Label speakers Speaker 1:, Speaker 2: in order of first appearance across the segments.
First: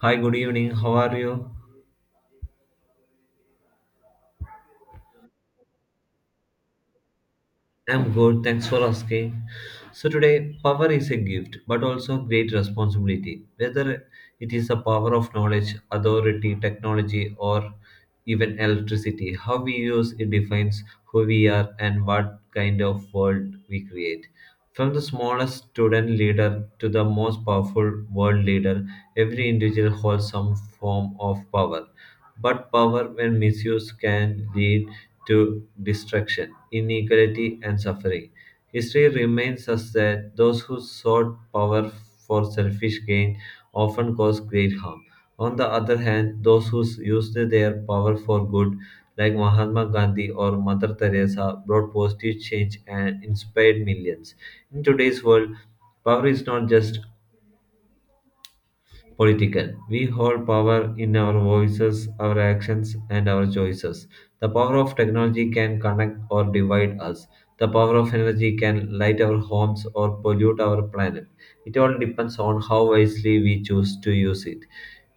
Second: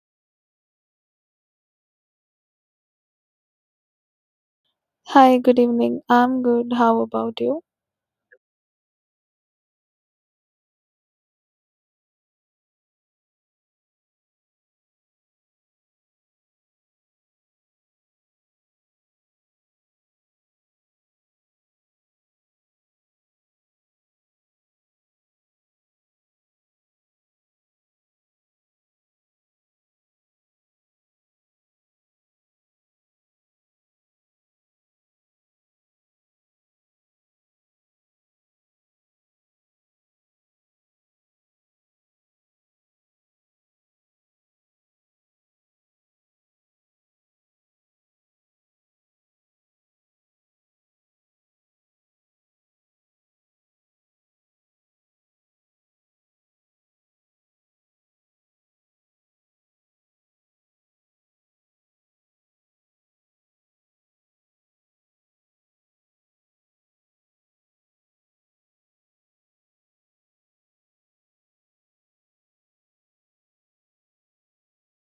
Speaker 1: Hi, good evening. How are you?
Speaker 2: Hi, good evening. I'm good. How about you?
Speaker 1: I'm good. Thanks for asking. So, today, power is a gift, but also great responsibility. Whether it is the power of knowledge, authority, technology, or even electricity, how we use it defines who we are and what kind of world we create. From the smallest student leader to the most powerful world leader, every individual holds some form of power. But power, when misused, can lead to destruction, inequality, and suffering. History reminds us that those who sought power for selfish gain often caused great harm. On the other hand, those who used their power for good, like Mahatma Gandhi or Mother Teresa, brought positive change and inspired millions. In today's world, power is not just political. We hold power in our voices, our actions, and our choices. The power of technology can connect or divide us. The power of energy can light our homes or pollute our planet. It all depends on how wisely we choose to use it.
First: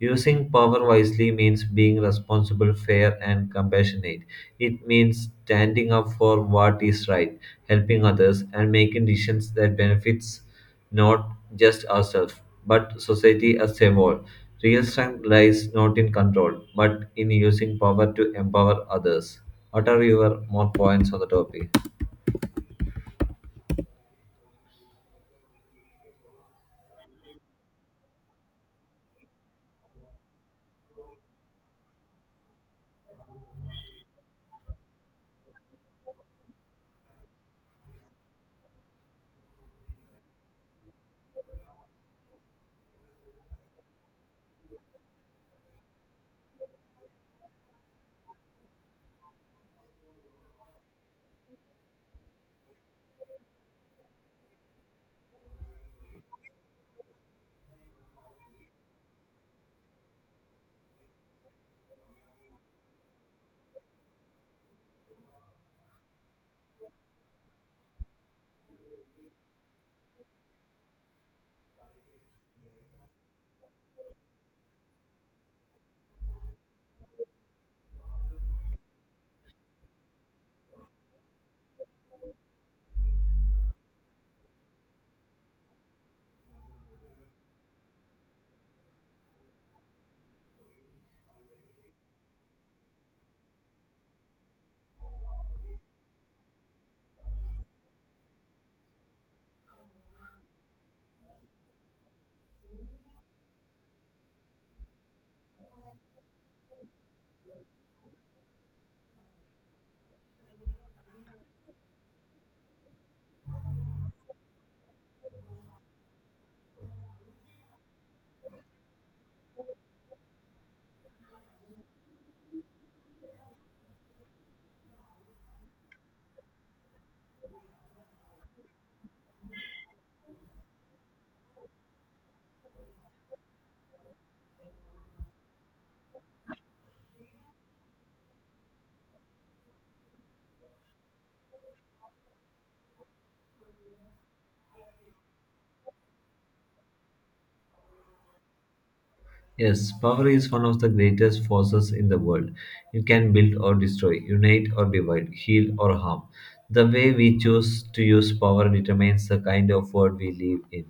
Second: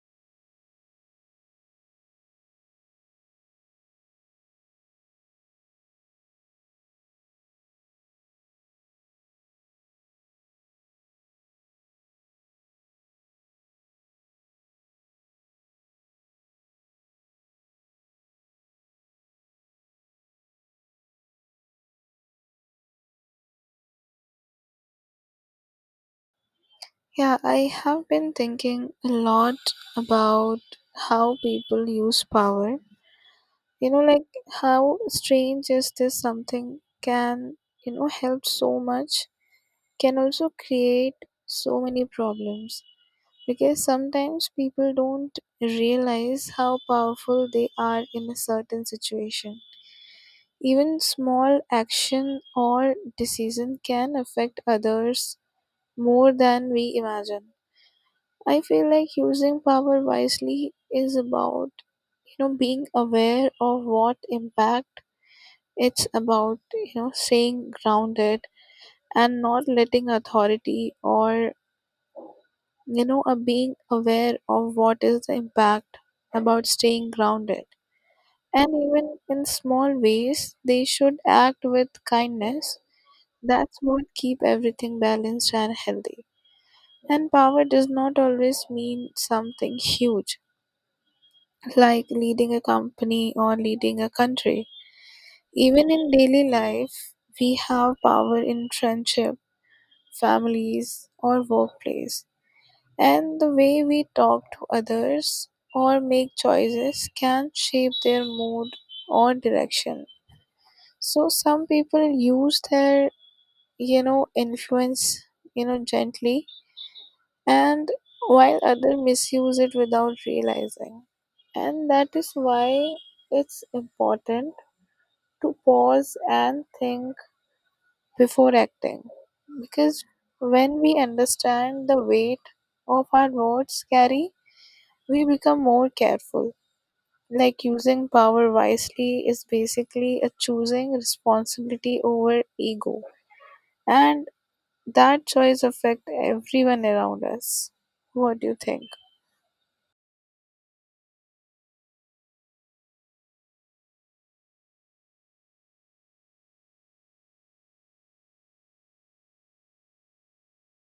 Speaker 1: Using power wisely means being responsible, fair, and compassionate. It means standing up for what is right, helping others, and making decisions that benefits not just ourselves, but society as a whole. Real strength lies not in control, but in using power to empower others. What are your more points on the topic?
Speaker 2: Yeah, I have been thinking a lot about how people use power. Like how strange is this something can, help so much, can also create so many problems. Because sometimes people don't realize how powerful they are in a certain situation. Even small action or decision can affect others more than we imagine. I feel like using power wisely is about, being aware of what impact it's about, staying grounded and not letting authority or, being aware of what is the impact about staying grounded. And even in small ways, they should act with kindness. That's what keep everything balanced and healthy. And power does not always mean something huge, like leading a company or leading a country. Even in daily life, we have power in friendship, families, or workplace. And the way we talk to others or make choices can shape their mood or direction. So some people use their, influence, gently and while others misuse it without realizing. And that is why it's important to pause and think before acting because when we understand the weight of our words carry, we become more careful. Like using power wisely is basically a choosing responsibility over ego, and that choice affects everyone around us. What do you think?
Speaker 1: Yes, power is one of the greatest forces in the world. It can build or destroy, unite or divide, heal or harm. The way we choose to use power determines the kind of world we live in.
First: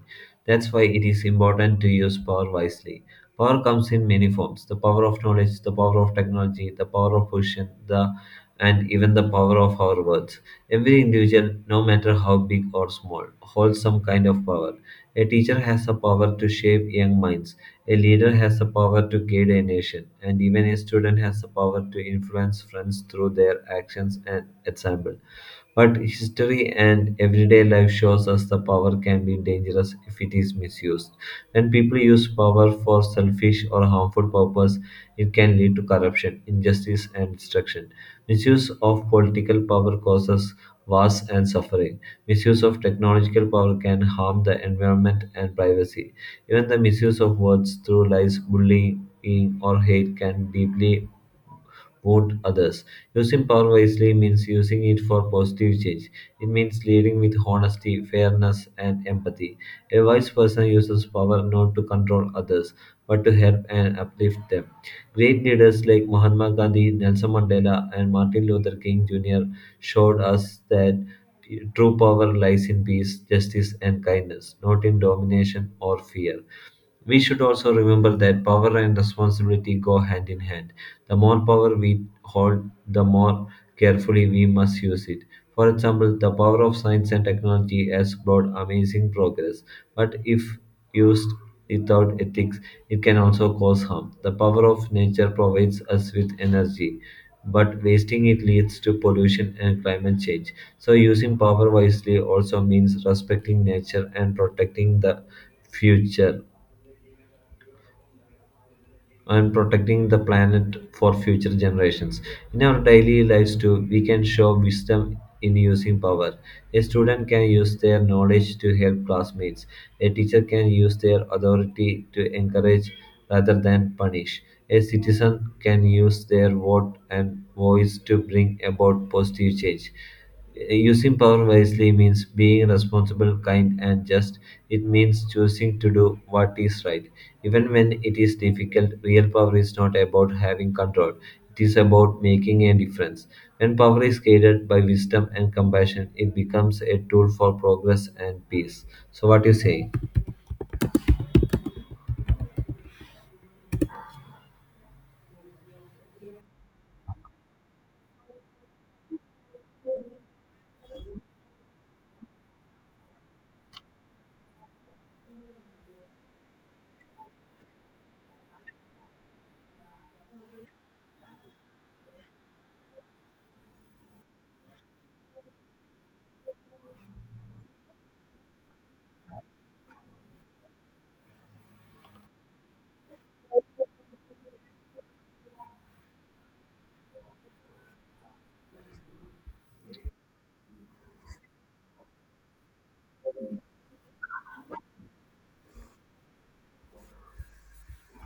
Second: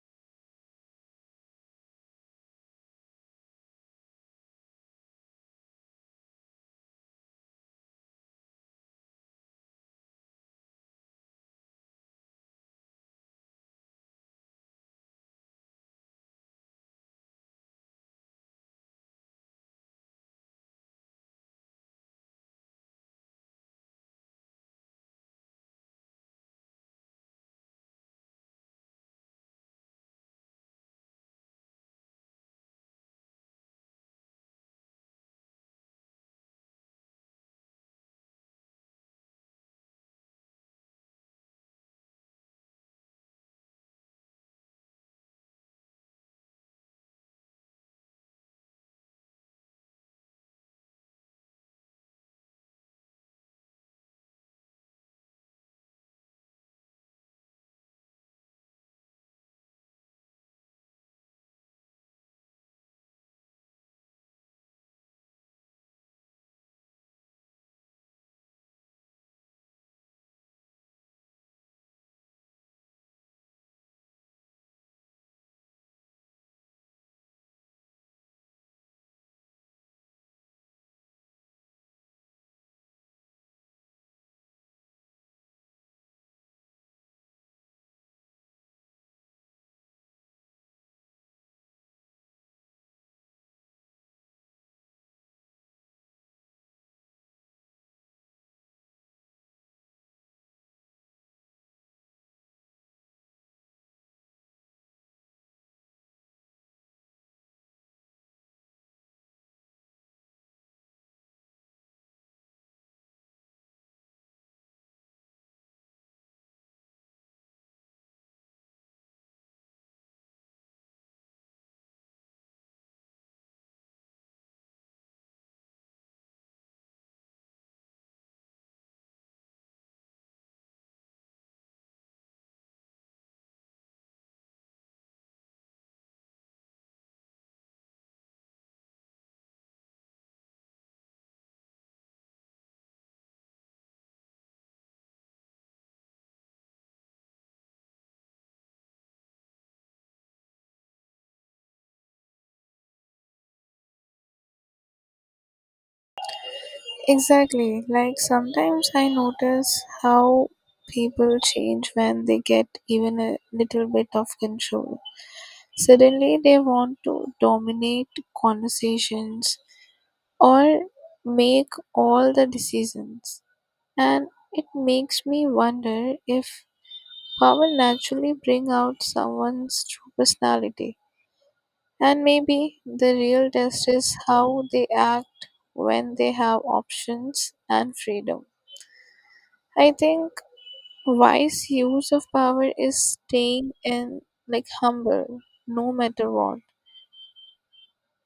Speaker 1: That's why it is important to use power wisely. Power comes in many forms: the power of knowledge, the power of technology, the power of position, the and even the power of our words. Every individual, no matter how big or small, holds some kind of power. A teacher has the power to shape young minds, a leader has the power to guide a nation, and even a student has the power to influence friends through their actions and example. But history and everyday life shows us the power can be dangerous if it is misused. When people use power for selfish or harmful purpose, it can lead to corruption, injustice, and destruction. Misuse of political power causes wars and suffering. Misuse of technological power can harm the environment and privacy. Even the misuse of words through lies, bullying, or hate can deeply wound others. Using power wisely means using it for positive change. It means leading with honesty, fairness, and empathy. A wise person uses power not to control others, but to help and uplift them. Great leaders like Mahatma Gandhi, Nelson Mandela, and Martin Luther King Jr. showed us that true power lies in peace, justice, and kindness, not in domination or fear. We should also remember that power and responsibility go hand in hand. The more power we hold, the more carefully we must use it. For example, the power of science and technology has brought amazing progress, but if used without ethics, it can also cause harm. The power of nature provides us with energy, but wasting it leads to pollution and climate change. So, using power wisely also means respecting nature and protecting the future and protecting the planet for future generations. In our daily lives too, we can show wisdom in using power. A student can use their knowledge to help classmates. A teacher can use their authority to encourage rather than punish. A citizen can use their vote and voice to bring about positive change. Using power wisely means being responsible, kind, and just. It means choosing to do what is right. Even when it is difficult, real power is not about having control. It is about making a difference. When power is guided by wisdom and compassion, it becomes a tool for progress and peace. So, what do you say?
Speaker 2: Exactly. Like sometimes I notice how people change when they get even a little bit of control. Suddenly they want to dominate conversations or make all the decisions. And it makes me wonder if power naturally bring out someone's true personality. And maybe the real test is how they act when they have options and freedom. I think wise use of power is staying in like humble no matter what.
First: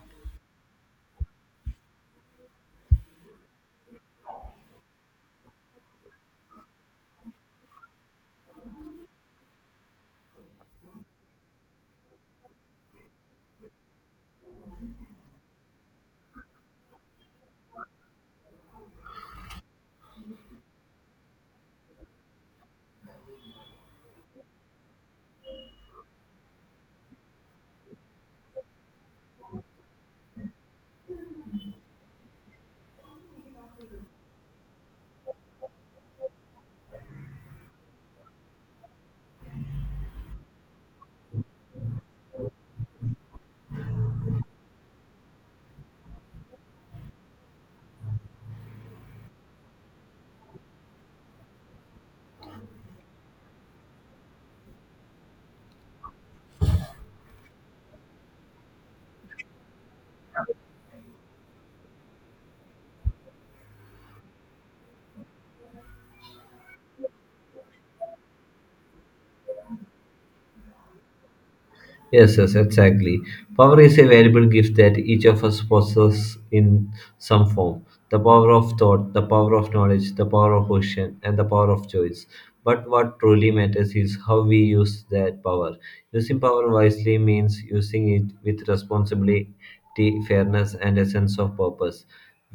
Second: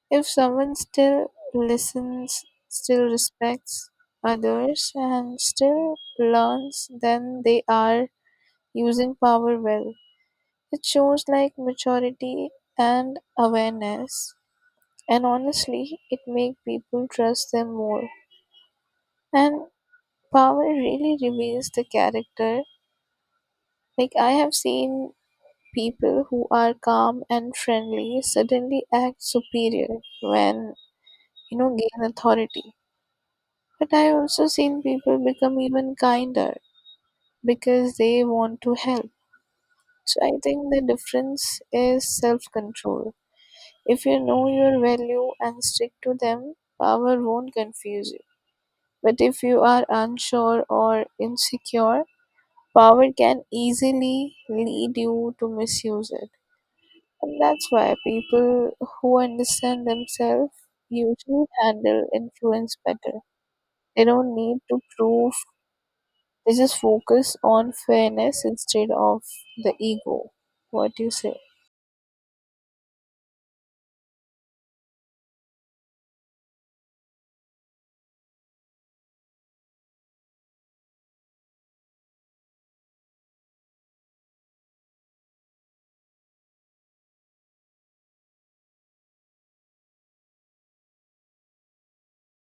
Speaker 2: If someone still listens, still respects others and still learns, then they are using power well. It shows like maturity and awareness and honestly it makes people trust them more. And power really reveals the character. Like I have seen people who are calm and friendly suddenly act superior when gain authority but I also seen people become even kinder because they want to help so I think the difference is self control if you know your value and stick to them power won't confuse you but if you are unsure or insecure power can easily lead you to misuse it. And that's why people who understand themselves usually handle influence better. They don't need to prove, they just focus on fairness instead of the ego. What do you say?
Speaker 1: Yes, yes, exactly. Power is a valuable gift that each of us possesses in some form. The power of thought, the power of knowledge, the power of question, and the power of choice. But what truly matters is how we use that power. Using power wisely means using it with responsibility, fairness, and a sense of purpose.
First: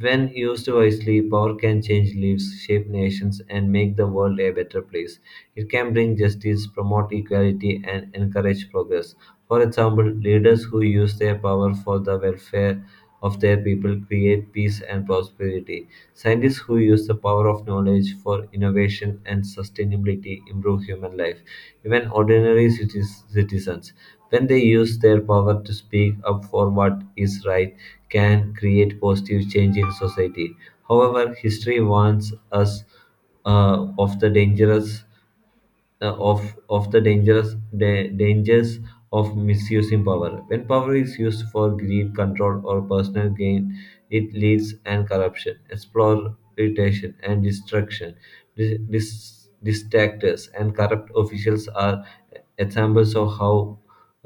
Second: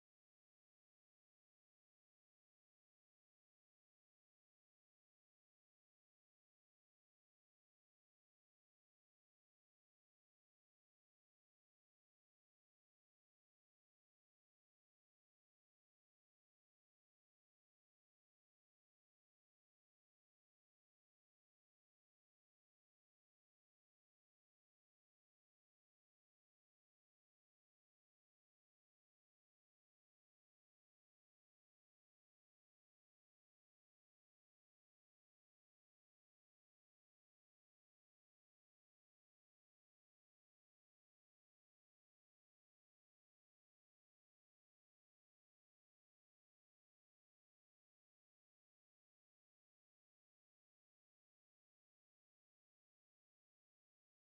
Speaker 1: When used wisely, power can change lives, shape nations, and make the world a better place. It can bring justice, promote equality, and encourage progress. For example, leaders who use their power for the welfare of their people create peace and prosperity. Scientists who use the power of knowledge for innovation and sustainability improve human life. Even ordinary citizens, when they use their power to speak up for what is right, can create positive change in society. However, history warns us of the dangerous uh, of of the dangerous dangers of misusing power. When power is used for greed, control, or personal gain, it leads and corruption, exploitation, and destruction. Distractors and corrupt officials are examples of how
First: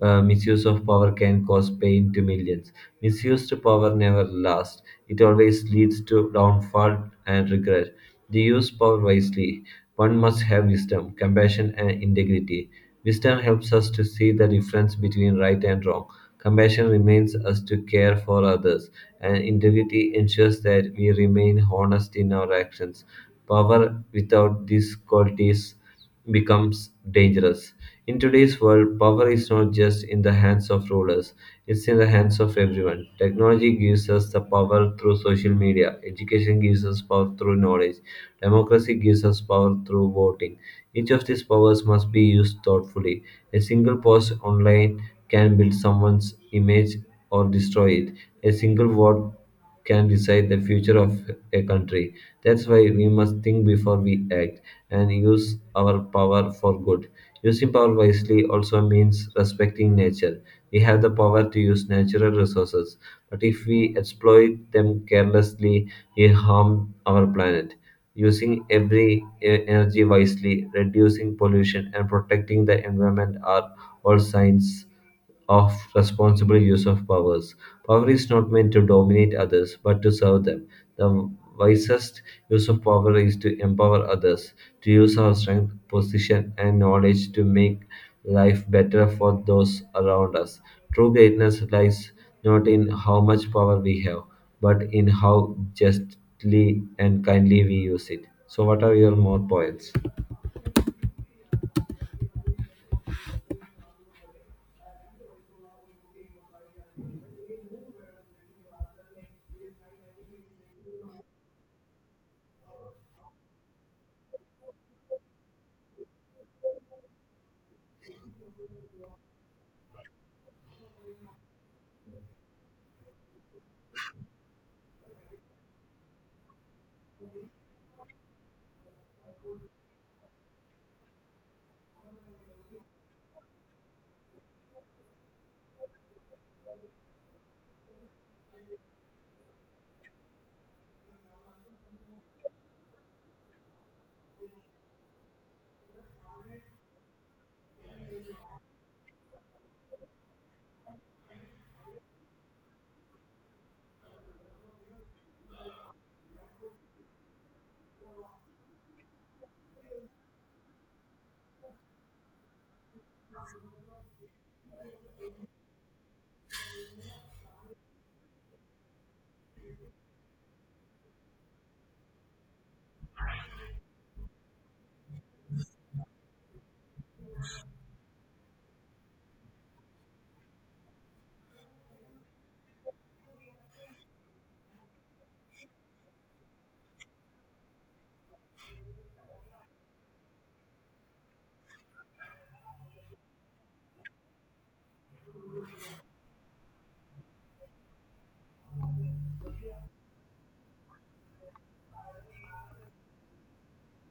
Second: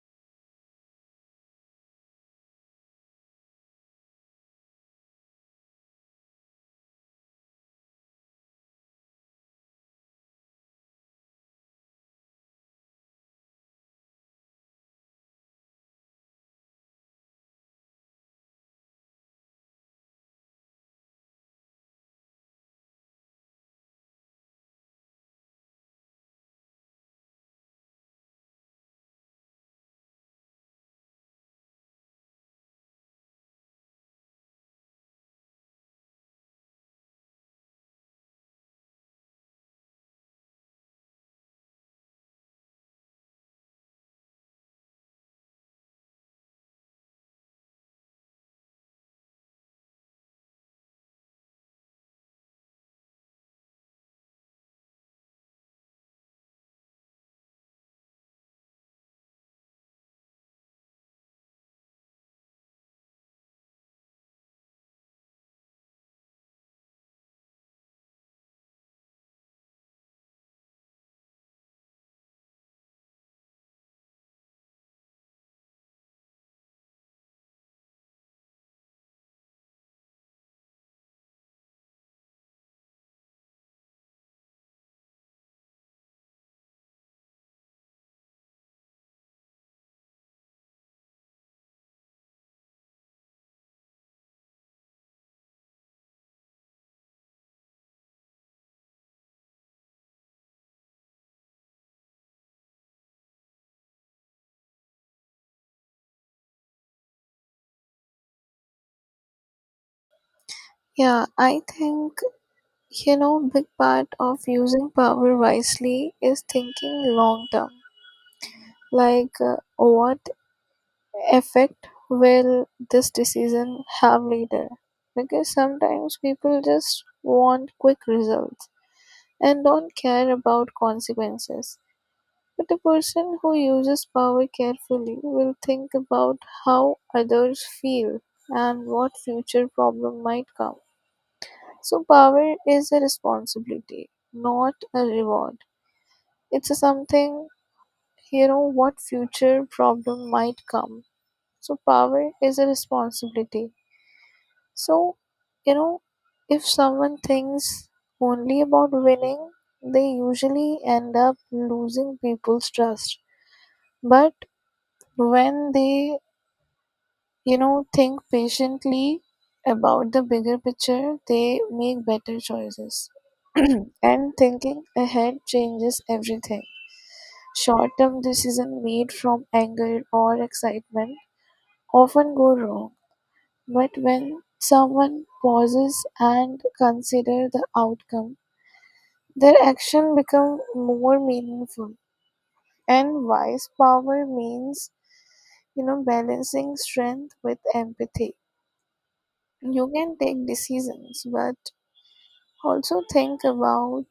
Speaker 1: misuse of power can cause pain to millions. Misused power never lasts, it always leads to downfall and regret. They use power wisely. One must have wisdom, compassion, and integrity. Wisdom helps us to see the difference between right and wrong. Compassion remains us to care for others, and integrity ensures that we remain honest in our actions. Power without these qualities becomes dangerous. In today's world, power is not just in the hands of rulers, it's in the hands of everyone. Technology gives us the power through social media, education gives us power through knowledge, democracy gives us power through voting. Each of these powers must be used thoughtfully. A single post online can build someone's image or destroy it. A single word can decide the future of a country. That's why we must think before we act and use our power for good. Using power wisely also means respecting nature. We have the power to use natural resources, but if we exploit them carelessly, we harm our planet. Using every energy wisely, reducing pollution, and protecting the environment are all signs of responsible use of powers. Power is not meant to dominate others, but to serve them. The wisest use of power is to empower others, to use our strength, position, and knowledge to make life better for those around us. True greatness lies not in how much power we have, but in how justly and kindly we use it. So, what are your more points?
Speaker 2: Yeah, I think, big part of using power wisely is thinking long term. Like, what effect will this decision have later? Because sometimes people just want quick results and don't care about consequences. But a person who uses power carefully will think about how others feel and what future problem might come. So power is a responsibility, not a reward. It's a something you know what future problem might come. So power is a responsibility, So, you know, if someone thinks only about winning, they usually end up losing people's trust. But when they, think patiently about the bigger picture, they make better choices. And thinking ahead changes everything. Short term decisions made from anger or excitement often go wrong. But when someone pauses and considers the outcome, their action become more meaningful. And wise power means, balancing strength with empathy. You can take decisions, but also think about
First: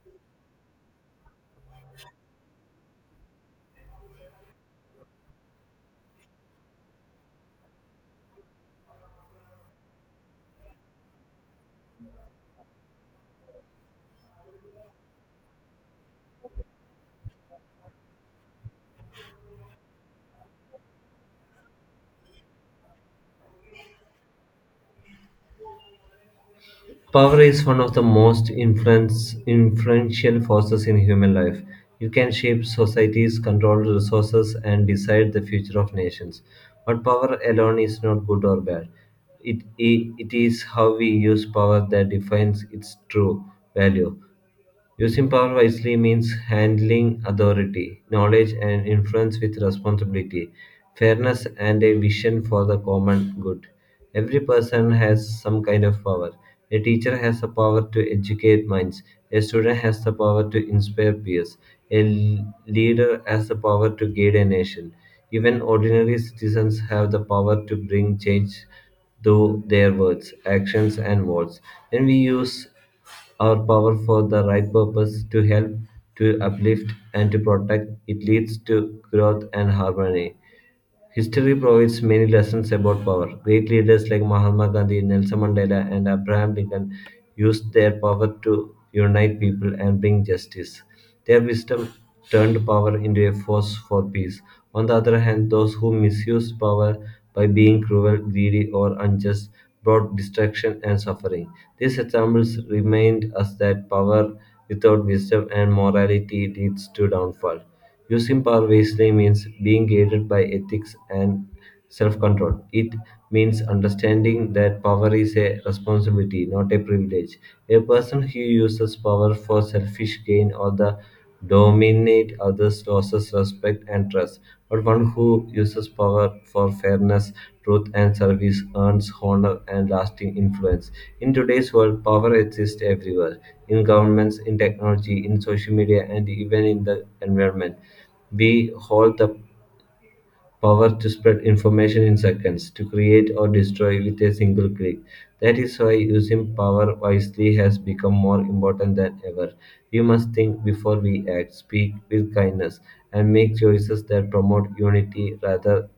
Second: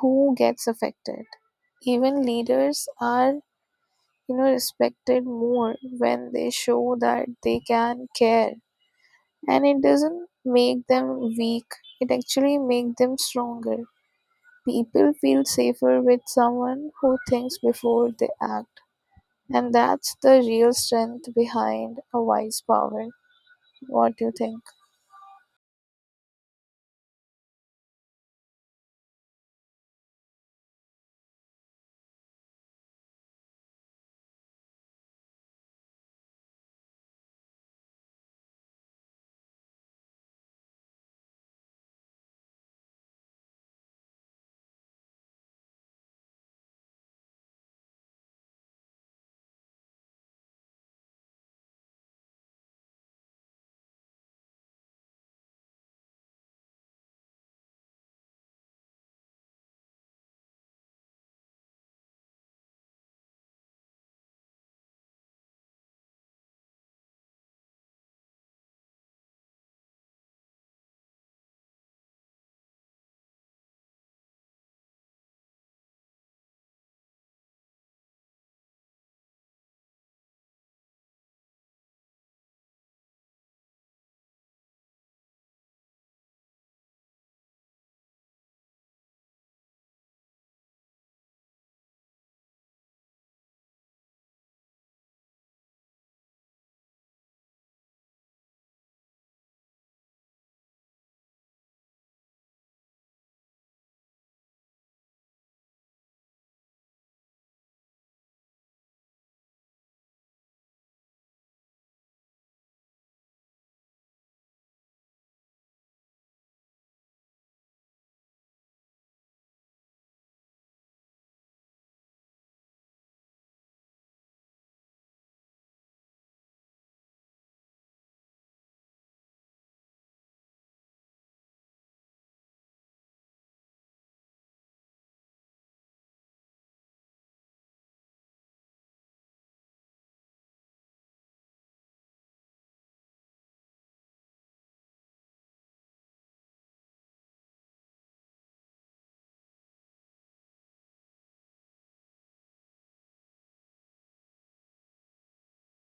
Speaker 2: who gets affected. Even leaders are, respected more when they show that they can care. And it doesn't make them weak, it actually makes them stronger. People feel safer with someone who thinks before they act. And that's the real strength behind a wise power. What do you think?
Speaker 1: Power is one of the most influential forces in human life. It can shape societies, control resources, and decide the future of nations. But power alone is not good or bad. It is how we use power that defines its true value. Using power wisely means handling authority, knowledge, and influence with responsibility, fairness, and a vision for the common good. Every person has some kind of power. A teacher has the power to educate minds, a student has the power to inspire peers, a leader has the power to guide a nation. Even ordinary citizens have the power to bring change through their words, actions, and words. When we use our power for the right purpose, to help, to uplift, and to protect, it leads to growth and harmony. History provides many lessons about power. Great leaders like Mahatma Gandhi, Nelson Mandela, and Abraham Lincoln used their power to unite people and bring justice. Their wisdom turned power into a force for peace. On the other hand, those who misused power by being cruel, greedy, or unjust brought destruction and suffering. These examples remind us that power without wisdom and morality leads to downfall. Using power wisely means being guided by ethics and self control. It means understanding that power is a responsibility, not a privilege. A person who uses power for selfish gain or the dominate others loses respect and trust. But one who uses power for fairness, truth, and service earns honor and lasting influence. In today's world, power exists everywhere in governments, in technology, in social media, and even in the environment. We hold the power to spread information in seconds, to create or destroy with a single click. That is why using power wisely has become more important than ever. We must think before we act, speak with kindness, and make choices that promote unity rather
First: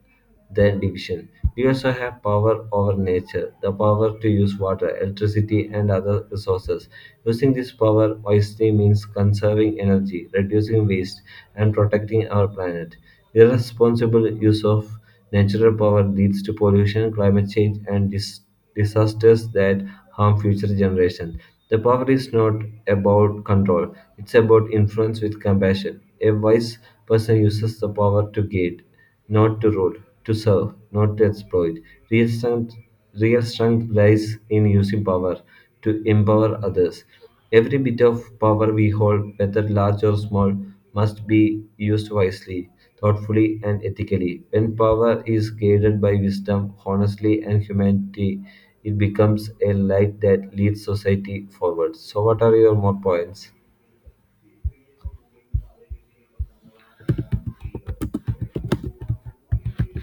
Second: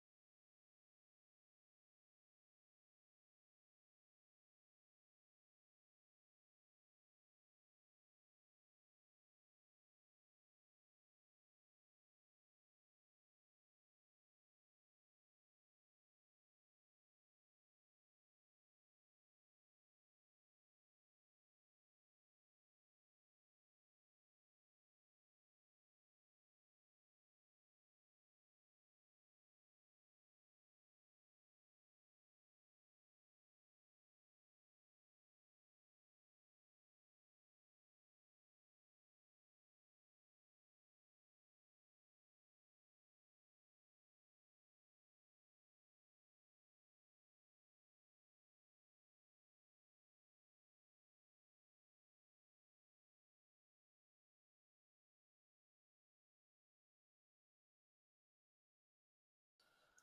Speaker 1: than division. We also have power over nature, the power to use water, electricity, and other resources. Using this power wisely means conserving energy, reducing waste, and protecting our planet. Irresponsible use of natural power leads to pollution, climate change, and disasters that harm future generations. The power is not about control, it's about influence with compassion. A wise person uses the power to guide not to rule, to serve, not to exploit. Real strength, Real strength lies in using power to empower others. Every bit of power we hold, whether large or small, must be used wisely, thoughtfully, and ethically. When power is guided by wisdom, honesty, and humanity, it becomes a light that leads society forward. So, what are your more points?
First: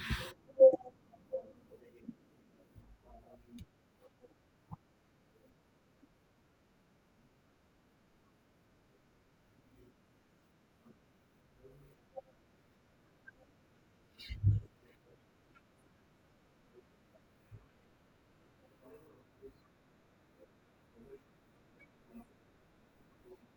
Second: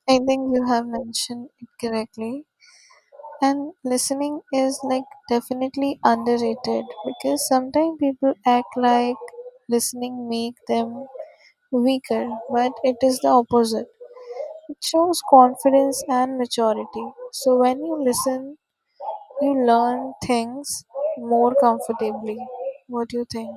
Speaker 2: I think you have mentioned it correctly. And listening is like definitely underrated because sometimes people act like listening make them weaker, but it is the opposite. It shows confidence and maturity. So when you listen, you learn things more comfortably. What do you think?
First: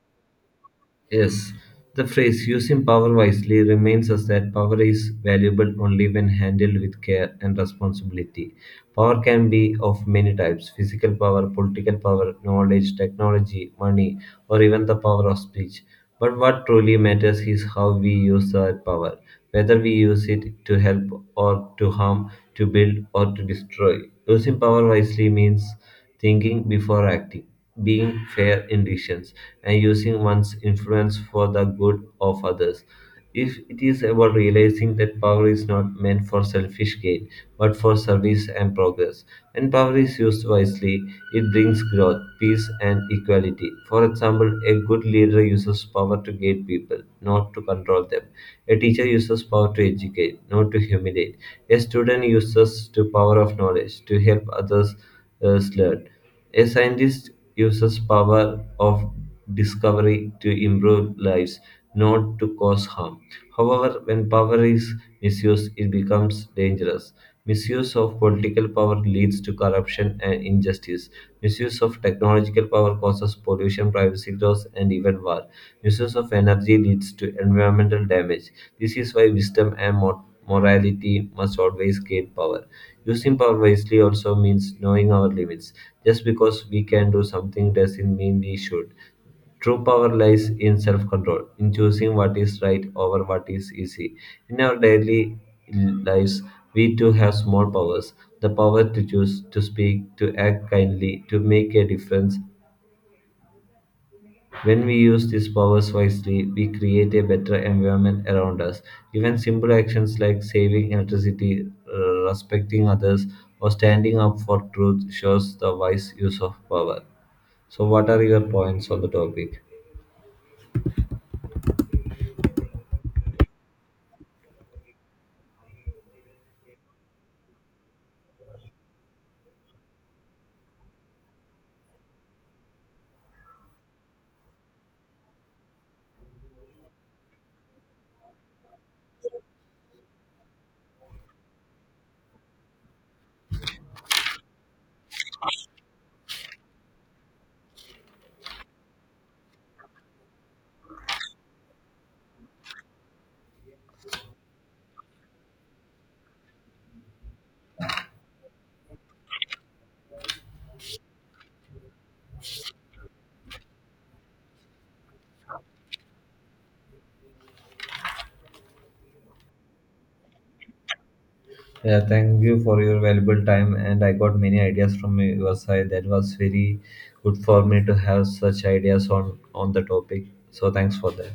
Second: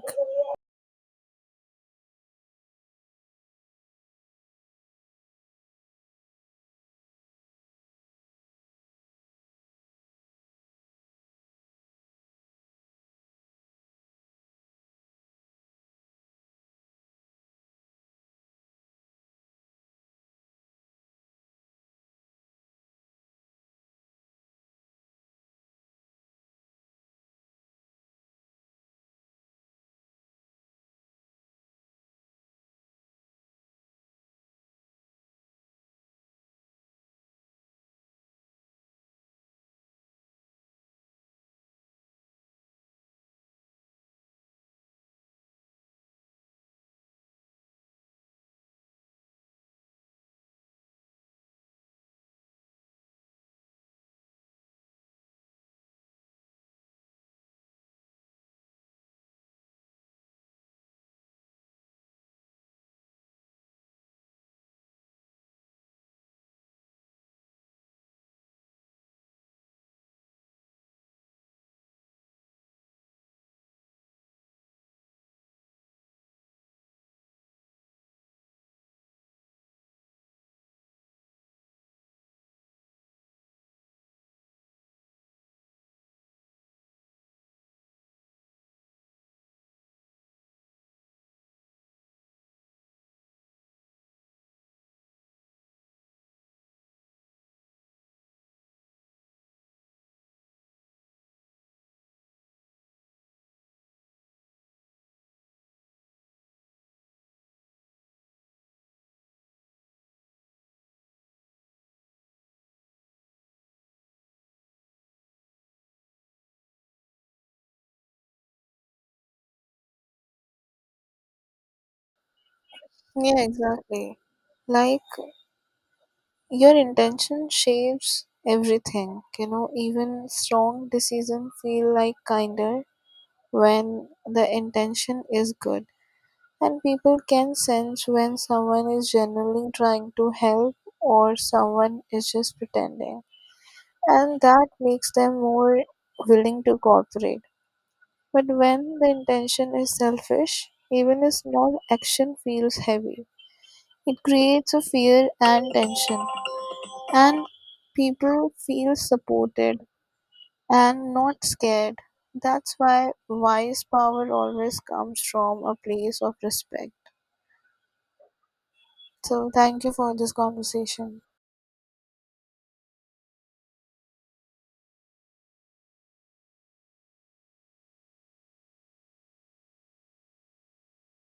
Speaker 1: Yes, the phrase using power wisely reminds us that power is valuable only when handled with care and responsibility. Power can be of many types: physical power, political power, knowledge, technology, money, or even the power of speech. But what truly matters is how we use that power, whether we use it to help or to harm, to build or to destroy. Using power wisely means thinking before acting, being fair in decisions, and using one's influence for the good of others. If it is about realizing that power is not meant for selfish gain, but for service and progress. When power is used wisely, it brings growth, peace, and equality. For example, a good leader uses power to guide people, not to control them. A teacher uses power to educate, not to humiliate. A student uses the power of knowledge to help others learn. A scientist uses power of discovery to improve lives, not to cause harm. However, when power is misused, it becomes dangerous. Misuse of political power leads to corruption and injustice. Misuse of technological power causes pollution, privacy loss, and even war. Misuse of energy leads to environmental damage. This is why wisdom and morality must always gain power. Using power wisely also means knowing our limits. Just because we can do something doesn't mean we should. True power lies in self control, in choosing what is right over what is easy. In our daily lives, we too have small powers: the power to choose, to speak, to act kindly, to make a difference. When we use these powers wisely, we create a better environment around us. Even simple actions like saving electricity, respecting others, or standing up for truth shows the wise use of power. So, what are your points on the topic?
Speaker 2: Yeah, exactly. Like your intention shapes everything. Even strong decisions feel like kinder when the intention is good. And people can sense when someone is genuinely trying to help or someone is just pretending. And that makes them more willing to cooperate. But when the intention is selfish, even a small action feels heavy. It creates a fear and tension. And people feel supported and not scared. That's why wise power always comes from a place of respect. So, thank you for this conversation.
Speaker 1: Yeah, thank you for your valuable time, and I got many ideas from your side. That was very good for me to have such ideas on the topic. So, thanks for that.